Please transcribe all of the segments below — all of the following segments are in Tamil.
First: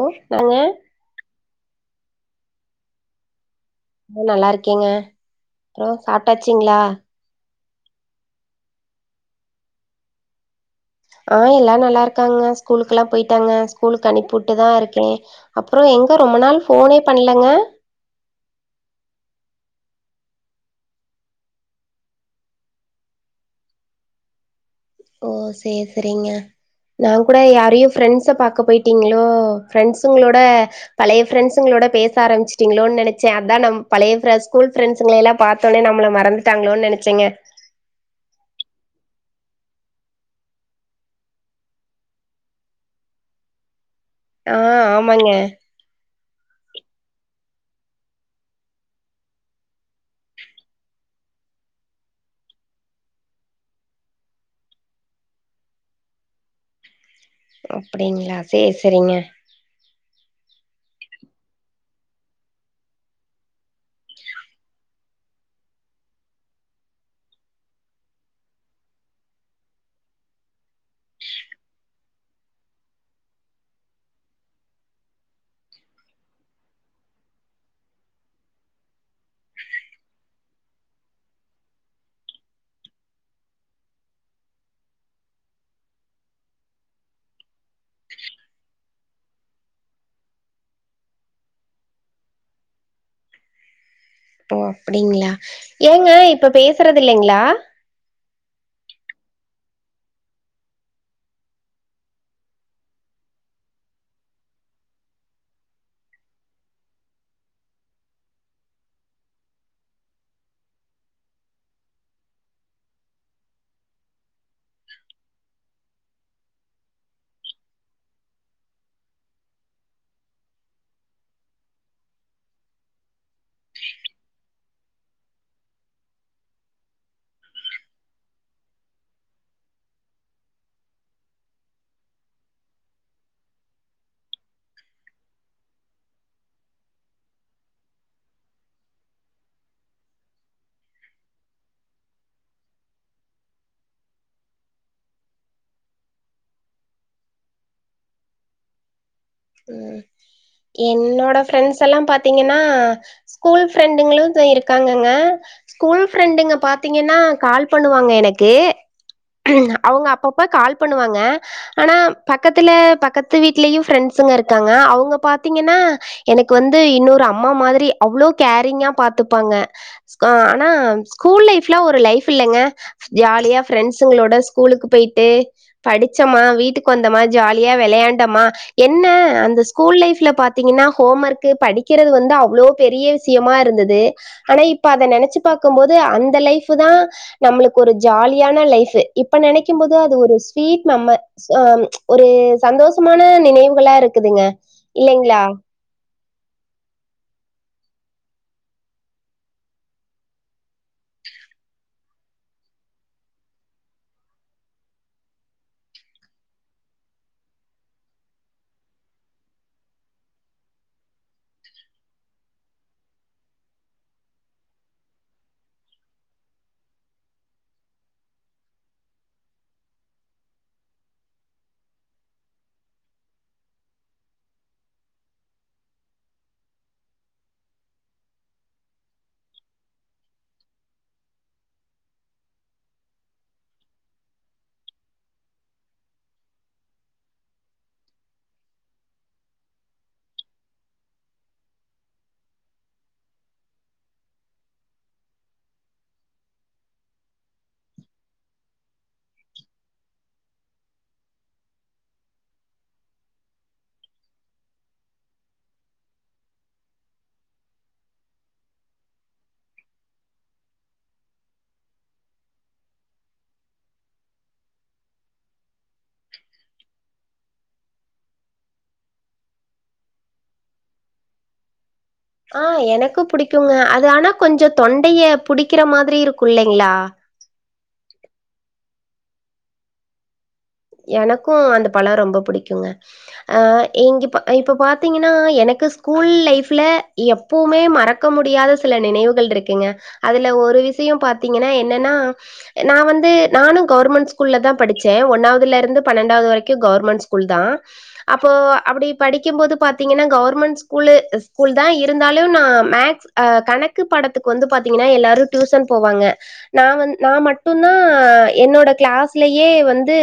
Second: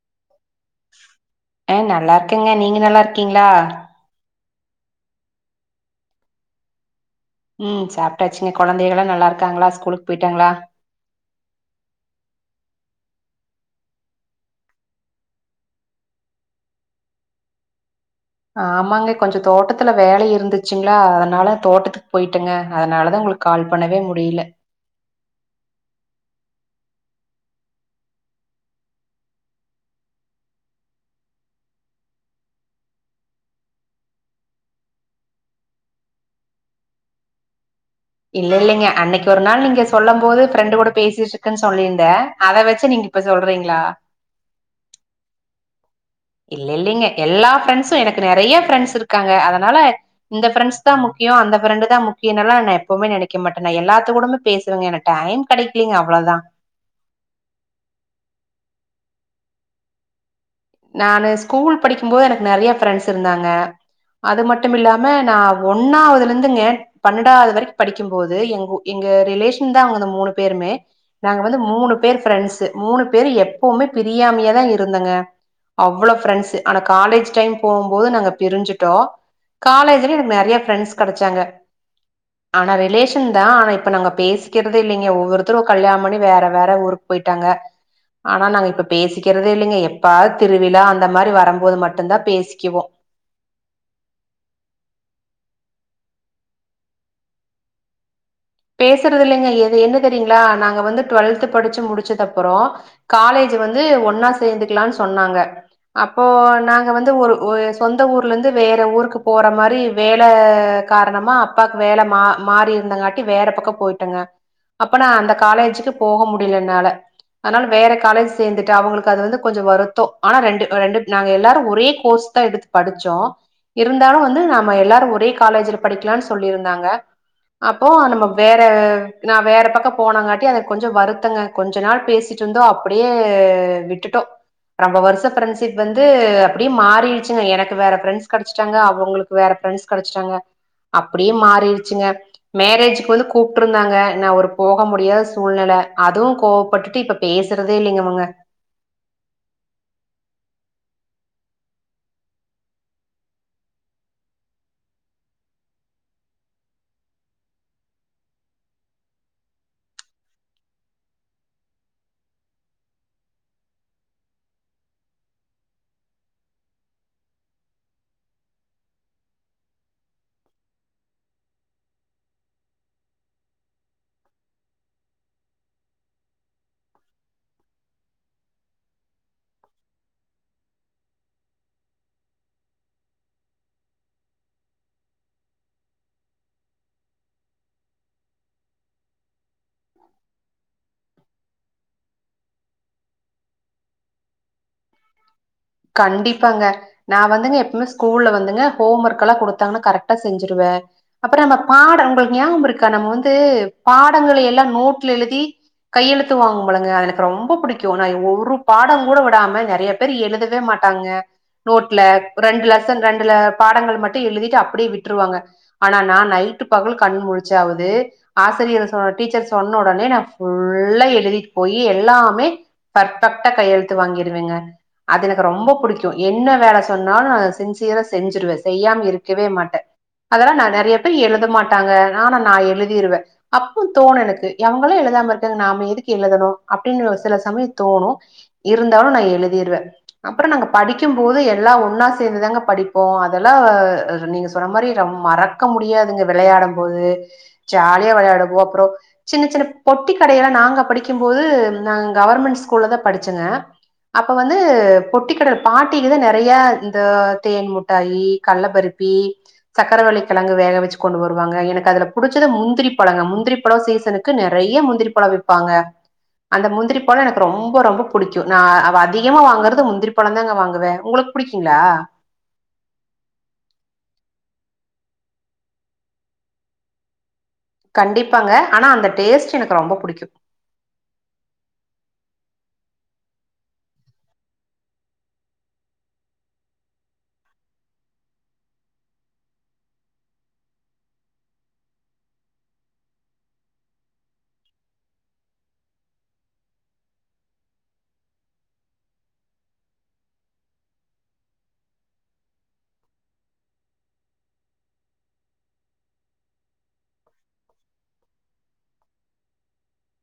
ஓ நாங்க ஆ நல்லா இருக்கேங்க நீங்க நல்லா இருக்கீங்ளா ம்ப நல்லா இருக்கேங்க அப்றோ சாப்ட்டாச்சுங்ளா ம் சாப்ட்டாச்சுங்க கொழந்தைகளா நல்லா இருக்காங்களா ஸ்கூலுக்கு போயிட்டாங்களா ஆ எல்லா நல்லா இருக்காங்க ஸ்கூலுக்குலா போயிட்டாங்க ஸ்கூலுக்கு அனுப்பிவுட்டுதா இருக்கே அப்றோ எங்க ரொம்ப நாள் ஃபோனே பண்லங்க ஆமாங்க கொஞ்ச தோட்டத்துல வேலை இருந்துச்சுங்ளா அதனால தோட்டத்துக்கு போயிட்டேங்க அதனாலதா உங்களுக்கு கால் பண்ணவே முடியில ஓ சேர் சேரிங்க நாங் கூட யாரையு ஃப்ரெண்ட்ஸ பாக்க போய்ட்டீங்களோ ஃப்ரெண்ட்ஸுங்களோட பழைய பிரெண்ட்ஸுங்களோட பேச ஆரம்மிச்சிட்டீங்களோன் நெனச்சே அதா நம் பழைய ஃபிரெ ஸ்கூல் ஃபிரெண்ட்ஸுங்கள எல்லா பாத் தோனே நம்மள மறந்துட்டாங்களோன் நெனச்சேங்க இல்ல இல்லைங்க அன்னைக்கு ஒரு நாள் நீங்க சொல்லம் போது ஃப்ரெண்டு்க் கூட பேசிட்ருக்கன் சொல்லிருந்தே அத வெச்சு நீங்க இப்ப சொல்றீங்ளா ஆ ஆமங்க இல்ல இல்லைங்க எல்லா ஃப்ரெண்ட்ஸு எனக்கு நெறைய ஃப்ரெண்ட்ஸ் இருக்காங்க அதனால இந்த ப்ரெண்ட்ஸ் தா முக்கியோ அந்த ஃப்ரெண்டு தா முக்கியனெல்லா நா எப்பவுமே நெனைக்க மாட்டே நா எல்லாத்து கூடமே பேசுவேங்க எனக் டைம் கெடைக்கலைங்க அவ்ளோதா அப்டிங்ளா சேரி சேரிங்க நானு ஸ்கூல் படிக்கும் போது எனக்கு நெறைய ஃப்ரெண்ட்ஸ் இருந்தாங்க அது மட்டுமில்லாம நா ஒன்னாவ்துல இருந்துங்க பன்னெண்டாவ்து வரைக்கு படிக்கும்போது எங்கூ எங்க ரிலேஷன் தா அவங்க அந்த மூணு பேருமே நாங்க வந்து மூணு பேரு ஃப்ரெண்ட்ஸு மூணு பேரு எப்பவுமே பிரியாமையே தா இருந்தங்க அவ்வளோ ஃப்ரெண்ட்ஸு ஆனா காலேஜ் டைம் போகும்போது நாங்க பிரிஞ்சுட்டோ காலேஜ்லியு எனக்கு நெற்ய ஃப்ரெண்ட்ஸ் கடச்சாங்க ஆனா ரிலேஷன் தா ஆனா இப்ப நாங்க பேசிக்கற்தே இல்லிங்க ஒவ்வொருத்தரு கல்யாம் பண்ணி வேற வேற ஊருக் போய்ட்டாங்க ஆனா நாங்க இப்ப பேசிக்கற்தே இல்லிங்க எப்பா திருவிழா அந்த மாரி வரம்போது மட்டுந்தா பேசிக்கிவோ ஒ அப்புடிங்ளா ஏங்க இப்ப பேஸ்றது இல்லைங்ளா பேசுறது இல்லைங்க எது என்ன தெரியுங்ளா நாங்க வந்து ட்வல்த் படிச்ச முடிச்சது அப்புறோ காலேஜ் வந்து ஒன்னா சேந்துக்கலான் சொன்னாங்க அப்போ நாங்க வந்து ஒரு ஒ சொந்த ஊர்லேந்து வேற ஊருக்கு போற மாரி வேல காரணமா அப்பாக் வேல மா மாறி இருந்தங்காட்டி வேற பக்க போயிட்டங்க அப்பனா அந்த காலேஜ்க்கு போக முடில என்னால அத்னால வேற காலேஜ் சேந்துட்டு அவுங்ளுக்கு அது வந்து கொஞ்ச வருத்தோ ஆனா ரெண்டு ரெண்டு நாங்க எல்லாரு ஒரே கோர்ஸ் தா எடுத்து படுச்சோ இருந்தாலு வந்து நாம எல்லாரு ஒரே காலேஜ்ல படிக்லான் சொல்லிருந்தாங்க ஓ நம்ம வேற நா வேற பக்க போனங்காட்டி அத கொஞ்ச வருத்தங்க கொஞ்ச நாள் பேசிட் ட்ருந்தோ அப்புடியே விட்டுட்டோ ரம்ப வர்ஷ ஃப்ரெண்ட்ஷிப் வந்து அப்புடியே மாறிடுச்சுங்க எனக்கு வேற ஃப்ரண்ட்ஸ் கடச்சட்டாங்க அவங்ளுக் வேற ஃப்ரெண்ட்ஸ் கடச்சிட்டாங்க அப்புடியே மாறிடுச்சுங்க மேரேஜ்க் வந்து கூப்ட்ருந்தாங்க நா ஒரு போக முடியாத சூழ்நல அதுவு கோவப்பட்டுட்டு இப்ப பேசுறதே இல்லிங்க அவுங்க அ என்னோட பஃப்ரண்ட்ஸல்லா பாத்தீங்கன்னா ஸ்கூல் ஃப்ரெண்டுங்ளு தோ இருக்காங்கங்க ஸ்கூல் ஃப்ரெண்டுங்க பாத்தீங்கன்னா கால் பண்ணுவாங்க எனக்கு அவுங்க அப்பப்ப கால் பண்ணுவாங்க ஆனா பக்கத்துல பக்கத்து வீட்லியு ஃப்ரெண்ட்ஸுங்க இருக்காங்க அவுங்க பாத்தீங்கன்னா எனக்கு வந்து இன்னொரு அம்மா மாதுரி அவ்ளோ கேரிங்கா பாத்துப்பாங்க ஸ்கோ அனா ஸ்கூல் லைஃப்லா ஒரு லைஃப் இல்லங்க ஜாலியா ஃப்ரெண்ட்ஸுங்களோட ஸ்கூலுக் பொயிட்டு படிச்சம்மா வீட்டுக்கு வந்தமா ஜாலியா வெளையாண்டமா என்ன அந்த ஸ்கூல் லைஃப்ல பாத்தீங்கன்னா ஹோம் ஒர்க்கு படிக்கிறது வந்து அவ்ளோ பெரிய விஸ் சியமா இருந்துது ஆனா இப்ப அத நெனச்சு பாக்கம்போது அந்த லைஃபுதா நம்ளுக்கு ஒரு ஜாலியான லைஃபு இப்ப நெனக் கிம் போது அது ஒரு ஸ்வீட் மெம்ம ச ம் ஒரு சந்தஸ்மான நினைவு கொல்லா இருக்குதுங்க இல்லைங்ளா கண்டிப்பாங்க நா வந்துங்க எப்பவ்மே ஸ்கூல்ல வந்துங்க ஹோம் ஒர்கல்லா குடுத்தாங்கன்ன கரெக்டா செஞ்சிருவ அப்புறம்ம பாட உங்களுக்கு ஞாபும் இருக்கா நம் வந்து பாடங்கள எல்லா நோட்ல எழுதி கையெழுத்து வாங்கும்புழங்க அது எனக்கு ரொம்ப புடிக்கு நா ஏ ஒரு பாடங்கூட விடாம நெறையா பேர் எழுது தே மாட்டாங்க நோட்ல ரெண்டு லெசன் ரெண்டுல பாடங்கள் மட்டு எழுதிட்டு அப்புடியே விட்ருவாங்க ஆனா நா நைட்டு பகல் கண் முழுச்சாவுது ஆசுரியர சொ டீச்சர் சொன்ன ஒடனே நா ஃபுல்லா எழுதிட்டு போயி எல்லாமே பர்பெக்டா கையெழுத்து வாங்கிருவீங்க அது எனக்கு ரொம்ப புடிக்கு என்ன வேல சொன்னாலு நா அத சின்சியரா செஞ்சிருவ செய்யாம இருக்கவே மாட்ட அதல்லா நா நெறைய பேர் எழுதமாட்டாங்க ஆனா நா எழுதிருவே அப்ப தோணு எனக்கு எவங்களு எழுதாம இருக்காங்க நாம எதுக்கு எழுதணு அப்டின்னு சில சமய தோணு இருந்தாலு நா எழுதிருவ அப்புற நாங்க படிக்கும் போது எல்லா ஒன்னா சேந்துதாங்க படிப்போ அதெல்லா நீங்க சொன்ன மாரி ரம் மறக்க முடியாதுங்க விளையாடும் போது ஜாலியா விளையாடுவோ அப்றோ சின்ன சின்ன பொட்டி கடையல்ல நாங்க படிக்கும் போது நாங்க கவர்மெண்ட் ஸ்கூல்ல தா படிச்சங்க அப்ப வந்து பொட்டி கடல பாட்டிலதா நெறைய இந்த தேன் முட்டாயி கள்ளபருப்பி சக்கரவள்ளி கெழங்கு வேக வச்சு கொண்டு வருவாங்க எனக்கு அதுல புடிச்சது முந்திரி பழங்க முந்திரி பழோ சீசனுக் கு நெறைய முந்திரி பழ விப்பாங்க அந்த முந்திரி பழ எனக்கு ரொம்ப ரொம்ப புடிக்கு நா வ அதிகமா வாங்குறது முந் திரி பழோ தாங்க வாங்குவ உங்களுக்கு புடிக்கீங்களா ஆ எனக்கு புடிக்குங்க அது ஆனா கொஞ்ச தொண்டைய புடிக்கிற மாதிரி இருக்கு இல்லைங்களா கண்டிப்பாங்க ஆனா அந்த டேஸ்ட் எனக்கு ரொம்ப புடிக்கு எனக்கு அந்த பழோ ரொம்ப புடிக்குங்க அ இங்க இப் இப்ப பாத்தீங்கன்னா எனக்கு ஸ்கூல் லைஃப்ல எப் எப்பவுமே மறக்க முடியாத சில நினைவுகள் ருக்குங்க அதுல ஒரு விஷய பாத்தீங்கன்னா என்னனா நா வந்து நானு கவர்மெண்ட் ஸ்கூல்ல தா படிச்ச ஒன்னாவ துல இருந்து பன்னெண்டாவது வரைக்கு கவர்மெண்ட் ஸ்கூல் தா அப்போ அப்படி படிக்கும்போது பாத்தீங்கன்னா கவர்மெண்ட் ஸ்கூலு ஸ்கூல் தா இருந்தாலு நா மேக்ஸ் அ கணக்கு பாடத்துக்கு வந்து பாத்தீங்கனா எல்லாரு டுசன் போவாங்க நா வந் நா மட்டுதா என்னோட கிளாஸ்லயே வந்து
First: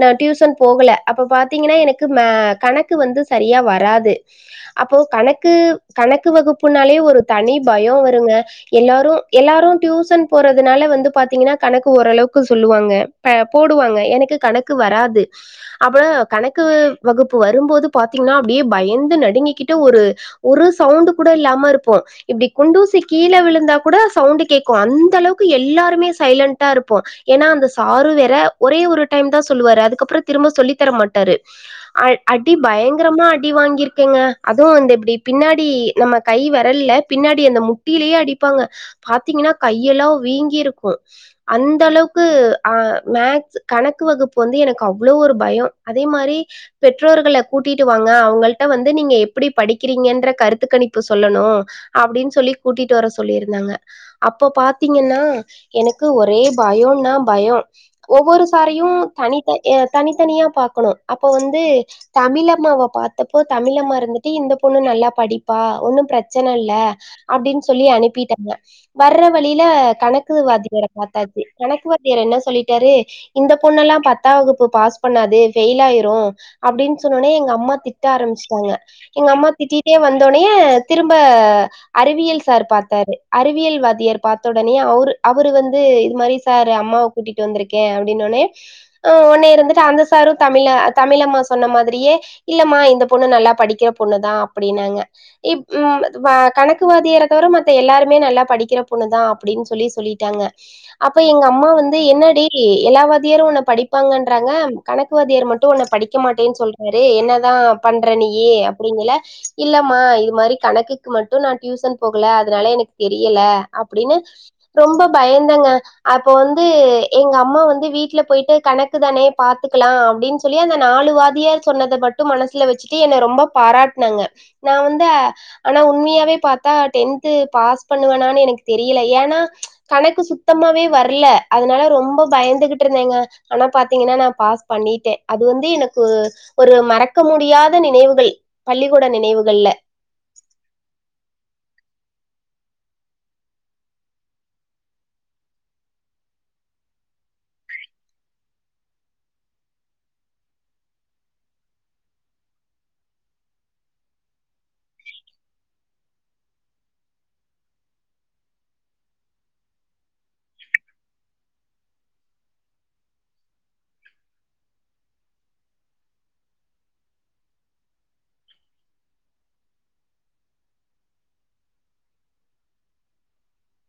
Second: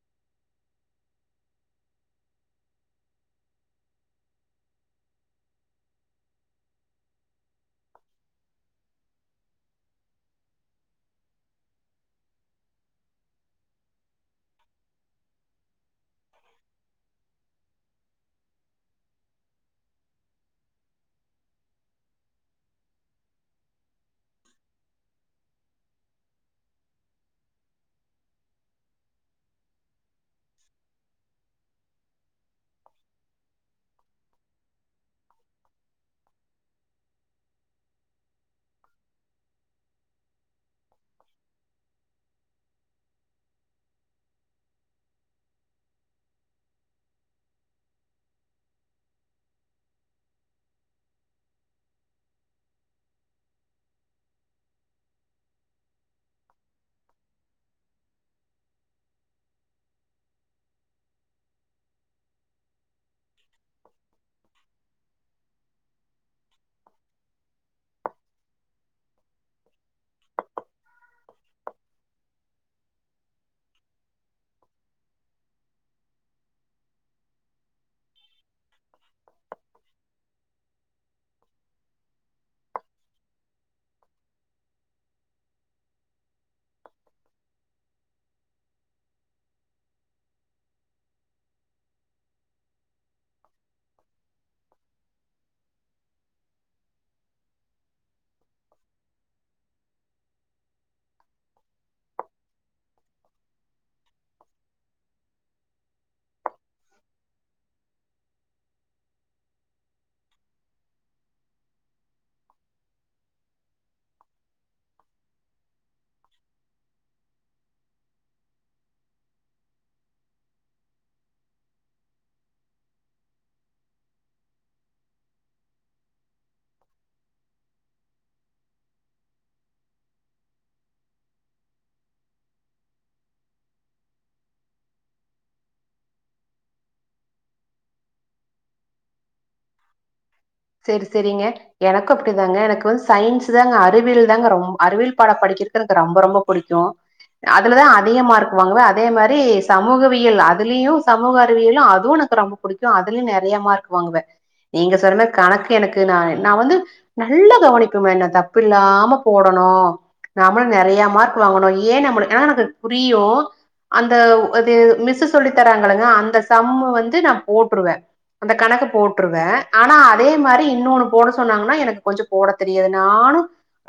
நா டியூசன் போகல அப்ப பாத்தீங்கன்னா எனக்கு மே கணக்கு வந்து சரியா வராது அப்போ கணக்கு கணக்கு வகுப்புனாலே ஒரு தனி பயோ வருங்க எல்லாரு எல்லாரு டியூசன் போறதுனால வந்து பாத்தீங்கன்னா கணக்கு ஓரளவுக்கு சொல்லுவாங்க ப போடுவாங்க எனக்கு கணக்கு வராது அப்புல கணக்கு வகுப்பு வரும்போது பாத்தீங்கன்னா அப்டியே பயந்து நடுங்கிக்கிட்டு ஒரு ஒரு சவுண்டுகூட இல்லாம இருப்போ இப்டி குண்டூசி கீழ விழுந்தா கூட சவுண்டு கேக்கு அந்த அளவுக்கு எல்லாருமே சைலண்டா இருப்போ ஏனா அந்த சாரு வேற ஒரே ஒரு டைம் தா சொல்லுவாரு அதுக்கப்புற திரும்ப சொல்லி தரமாட்டாரு அ அடி பயங்கரமா அடி வாங்கியிருக்கேங்க அதுவு வந்து எப்டி பின்னாடி நம்ம கை விரல்ல பின்னாடி அந்த முட்டிலயே அடிப்பாங்க பாத்தீங்கன்னா கையெல்லா வீங்கிருக்கு அந்த அளவுக்கு அ மேக்ஸ் கணக்கு வகுப்பு வந்து எனக்கு அவ்ளோ ஒரு பயம் அதே மாரி பெற்றோர்கள கூட்டிட்டு வாங்க அவங்கள்ட்ட வந்து நீங்க எப்படி படிக்கிறீங்கன்ற கருத்து கணிப்பு சொல்லணு அப்டின் சொல்லி கூட்டிட்டு வர சொல்லிருந்தாங்க அப்ப பாத்தீங்கன்னா எனக்கு ஒரே பயோன்னா பயோ ஒவ்வொரு சாரையு தனித்த அ தனித்தனியா பாக்கணு அப்போ வந்து தமிழம்மாவ பாத்தப்போ தமிழம்மா இருந்துட்டு இந்த பொண்ணு நல்லா படிப்பா ஒன்னு பிரச்சன இல்ல அப்டின் சொல்லி அனுப்பிட்டாங்க வர்ற வழியில கணக்குவாத்தியார பாத்தாசு கணக்குவாத்தியார் என்ன சொல்லிட்டாரு இந்த பொண்ணல்லா பத்தா வகுப்பு பாஸ் பண்ணாது ஃபெயில் ஆயிரு அப்டின் சொன்னோனே எங்க அம்மா திட்ட ஆரம்பிச்சிட்டாங்க எங்க அம்மா திட்டிட்டே வந்தோனயே திரும்ப அறிவியல் சார் பாத்தாரு அறிவியல் வாத்தியார் பாத்தவுடனயே அவரு அவர் வந்து இது மாரி சார் அம்மாவுக் கூட்டிட்டு வந்திருக்கே அப்டினோனே அ ஒன்னு இருந்துட்டு அந்த சாரு தமிழ தமிழம்மா சொன்ன மாதிரியே இல்லமா இந்த பொண்ணு நல்லா படிக்கிற பொண்ணு தா அப்டின்னாங்க இப் ம் அ கணக்கு வாத்தியாரத் தவிர மத்த எல்லாருமே நல்லா படிக்கிற பொண்ணு தா அப்டின்னு சொல்லி சொல்லி ட்டாங்க அப்ப எங்க அம்மா வந்து என்னாடி எல்லா வாதியாரு உன்ன படிப்பாங்கன்றாங்க கணக்கு வாத்தியார் மட்டு உன்னை படிக்க மாட்டேன்னு சொல்றாரு என்னதா பண்ற நீயி அப்டிங்கல இல்லம்மா இது மாரி கணக்குக்கு மட்டு நா டியூசன் போகல அதனால எனக்கு தெரியல அப்டின்னு ரொம்ப பயதாங்க அப்போ வந்து எங்க அம்மா வந் வீட்ல போயிட்டு கணக்கு தானே பாத்துக்கலா அப்டின்னு சொல்லி அந்த நாலு வாத்தியார் சொன்னத மட்டு மனசுல வச்சுட்டு என்ன ரொம்ப பாராட்டுனாங்க நா வந்து ஆனா உண்மையாவே பாத்தா டென்து பாஸ் பண்ணுவனான்னு எனக்கு தெரியல ஏன்னா கணக்கு சுத்தமாவே வரல அதனால ரொம்ப பயந்துகி ட்டு இருந்தேங்க ஆனா பாத்தீங்கன்னா நா பாஸ் பண்ணிட்டே அது வந்து எனக்கு ஒரு மறக்க முடியாத நினைவுகள் பள்ளிக்கூட நினைவுகள்ல செரி செரிங்க எனக்கு அப்டிதாங்க எனக்கு வந்து சயின்ஸ் தாங்க அறிவியல் தாங்க ரொம் அறிவியல் பாட படிக்கிரு க்கு ரொம்ப ரொம்ப புடிக்கு அதுலதா அதிக மார்க்கு வாங்குவா அதே மாரி சமூகவியல் அதுலயு சமூக அறிவியலும் அதுவு எனக்கு ரொம்ப புடிக்கு அதுலயு நெறைய மார்க் வாங்குவ நீங்க சொறன கணக்கு எனக்கு நா நா வந்து நல்லா கவனிப்பமா என்ன தப்பு இல்லாம போடணு நாமளு நெறைய மார்க் வாங்கணு ஏ நம்மளு ஏனா எனக்கு புரியு அந்த இது மிஸ் சொல்லி தராங்கங்கல்லங்க அந்த சம்மு வந்து நா போட்டுருவே அந்த கணக்கு போட்டுருவே ஆனா அதே மாரி இன்னொன்னு போட சொன்னாங்கன்னா எனக்கு கொஞ்சோ போட தெரியாது நானு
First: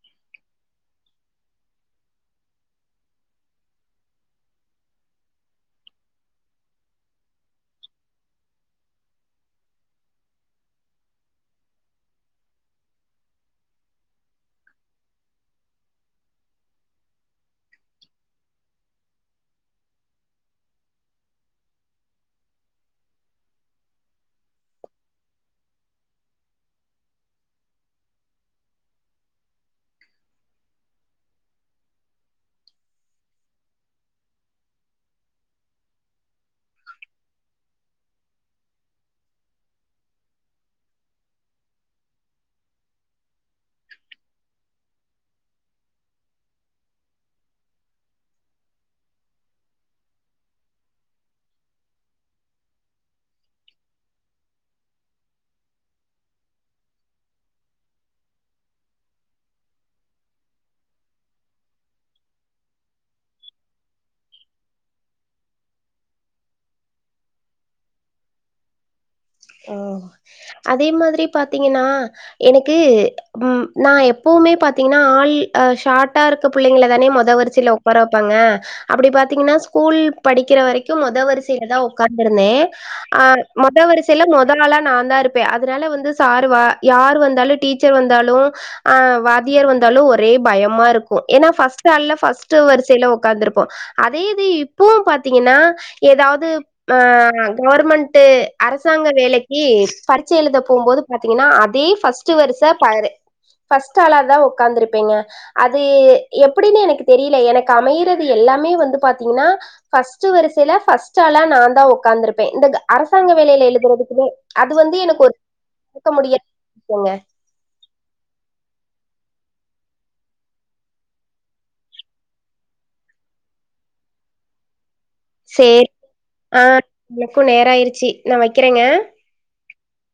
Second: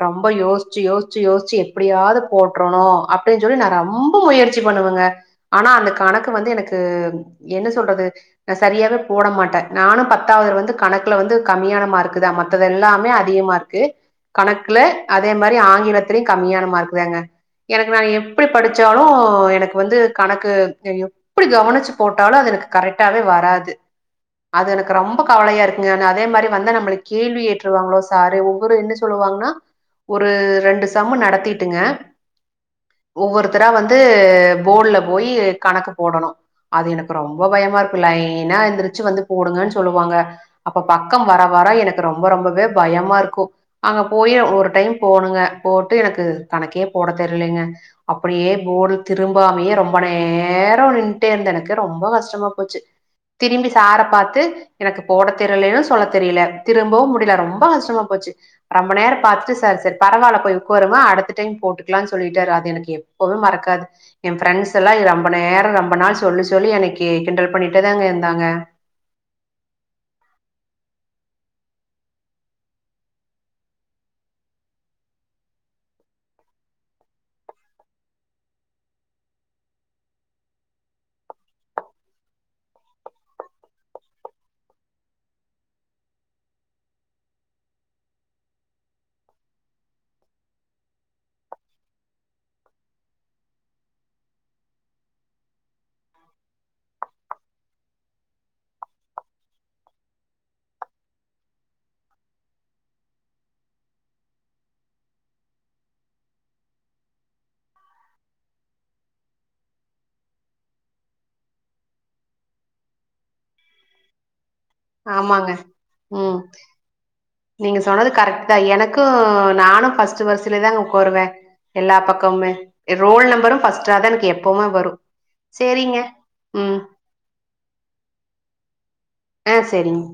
ரொம்ப யோசிச்சு யோசிச்சு யோசிச்சு எப்டியாவது போட்டுறணு அப்டின்னு சொல்லி நா ரொம்ப முய ற்சி பண்ணுவங்க ஆனா அந்த கணக்கு வந்து எனக்கு என்ன சொல்றது நா சரியாவே போட மாட்டே நானு பத்தாவது வந்து கணக் குல வந்து கம்மியான மார்க்குதா மத்தது எல்லாமே அதிகமா இருக்கு கணக்குல அதே மாரி ஆங்கிலத்தலயு கம்மியானமா மார்குதாங்க எனக்கு நா எப்டி படிச்சாலு எனக்கு வந்து கணக்கு தெரியு எப்டி கவனிச்சு போட்டாலு அது எனக்கு கரெக்டாவே வராது அது எனக்கு ரொம்ப கவலையா இருக் குங்க அதே மாரி வந்து நம்மள கேள்வி ஏற்றுவாங்களோ சாரு ஒவ்வொரு என்ன சொல்லுவாங்கன்னா ஒரு ரெண்டு சம்மு நடத்திட்டுங்க ஒவ்வொருத்தரா வந்து போட்ல போய் கணக்கு போடணு அது எனக்கு ரொம்ப பயமா இருக்கு லைன்னா எந்திரிச்சு வந்து போடுங்கன்னு சொல்லுவாங்க அப்ப பக்கம் வர வர எனக்கு ரொம்ப ரொம்பவே பயமா இருக்கு அங்க போயி ஒரு டைம் போணுங்க போட்டு எனக்கு கணக்கே போட தெரியலங்க அப்டியே போர்டுல திரும்பாமயே ரொம்ப நேரோ நின்ட்டே இருந்த எனக்கு ரொம்ப கஷ்டமா போச்சு திரும்பி சார பாத்து எனக்கு போடத் தெரியலன்னு சொல்ல தெரியல திரும்பவு முடியல ரொம்ப கஷ்டமா போச்சு ரொம்ப நேர பாத்துட்டு சார் சரி பரவால்ல போய் உக்காருங்க அடுத்த டைம் போட்டுக்கலாம்னு சொல்லிட்டாரு அது எனக்கு எப் பவும் மறக்காது என் ஃப்ரெண்ட்ஸ் எல்லா ரொம்ப நேரோ ரொம்ப நாள் சொல்லி சொல்லி எனைக்கி கிண்டல் பண்ணிட்டே தாங்க இருந்தாங்க ஓ அதே மாதிரி பாத்தீங்கன்னா எனக்கு ம் நா எப்பவுமே பாத்தீங்கன்னா ஆள் அ ஷார்ட்டா இருக்க புள்ளைங்களை தானே மொத வரிசில உக்கார வெப்பாங்க அப்டி பாத்தீங்கன்னா ஸ்கூல் படிக்கிற வரைக்கும் மொதல் வரிசையில தா உக்காந்துருந்தே ஆ மொத வரி சைல மொத ஆளா நாதா இருப்பே அதனால வந்து சார் வா யார் வந்தாலு டீச்சர் வந்தாலு ஆ வாதியார் வந்தாலு ஒரே பயமா இருக்கு ஏனா ஃபர்ஸ்ட் ஆள்ல ஃபர்ஸ்ட்டு வரிசையில உக்காந்துருப்போ அதே இது இப்பவு பாத்தீங்கன்னா ஏதாவது ஆ கவர்மெண்ட்டு அரசு அரசாங்க வேலைக்கி பரிச்ச எழுத போம் போது பாத்தீங்கன்னா அதே ஃபர்ஸ்ட்டு வருஷ பாரு ஃபர்ஸ்ட்டு ஆளாதா உக்காந்துருப்பீங்க அது எப்டின்னு எனக்கு தெரியல எனக்கு அமையறது எல்லாமே வந்து பாத்தீங்கன்னா ஃபர்ஸ்ட்டு வரிசையில ஃபர்ஸ்ட்டு ஆளா நாதா உக்காந்துருப்பே இந்த அரசாங்க வேலையில எழுதுறதுக்குமே அது வந்து எனக்கு ஆமாங்க ஒருக்க [inaudible] ம் முடியாத ஒன்னு நீங்க சொன்னது கரெக்ட்தா எனக்கு நானு ஃபர்ஸ்ட்டு வரிசையிலே தா உக்காருவே எல்லா பக்கமுமே ரோல் நம்பரும் ஃபர்ஸ்ட்டாதா எனக்கு எப்பவுமே வரு செரி சேரிங்க ஆ ம் எனக்கு நேர ஆயிருச்சு நா வக்கிறேங்க ஆ செரிங்க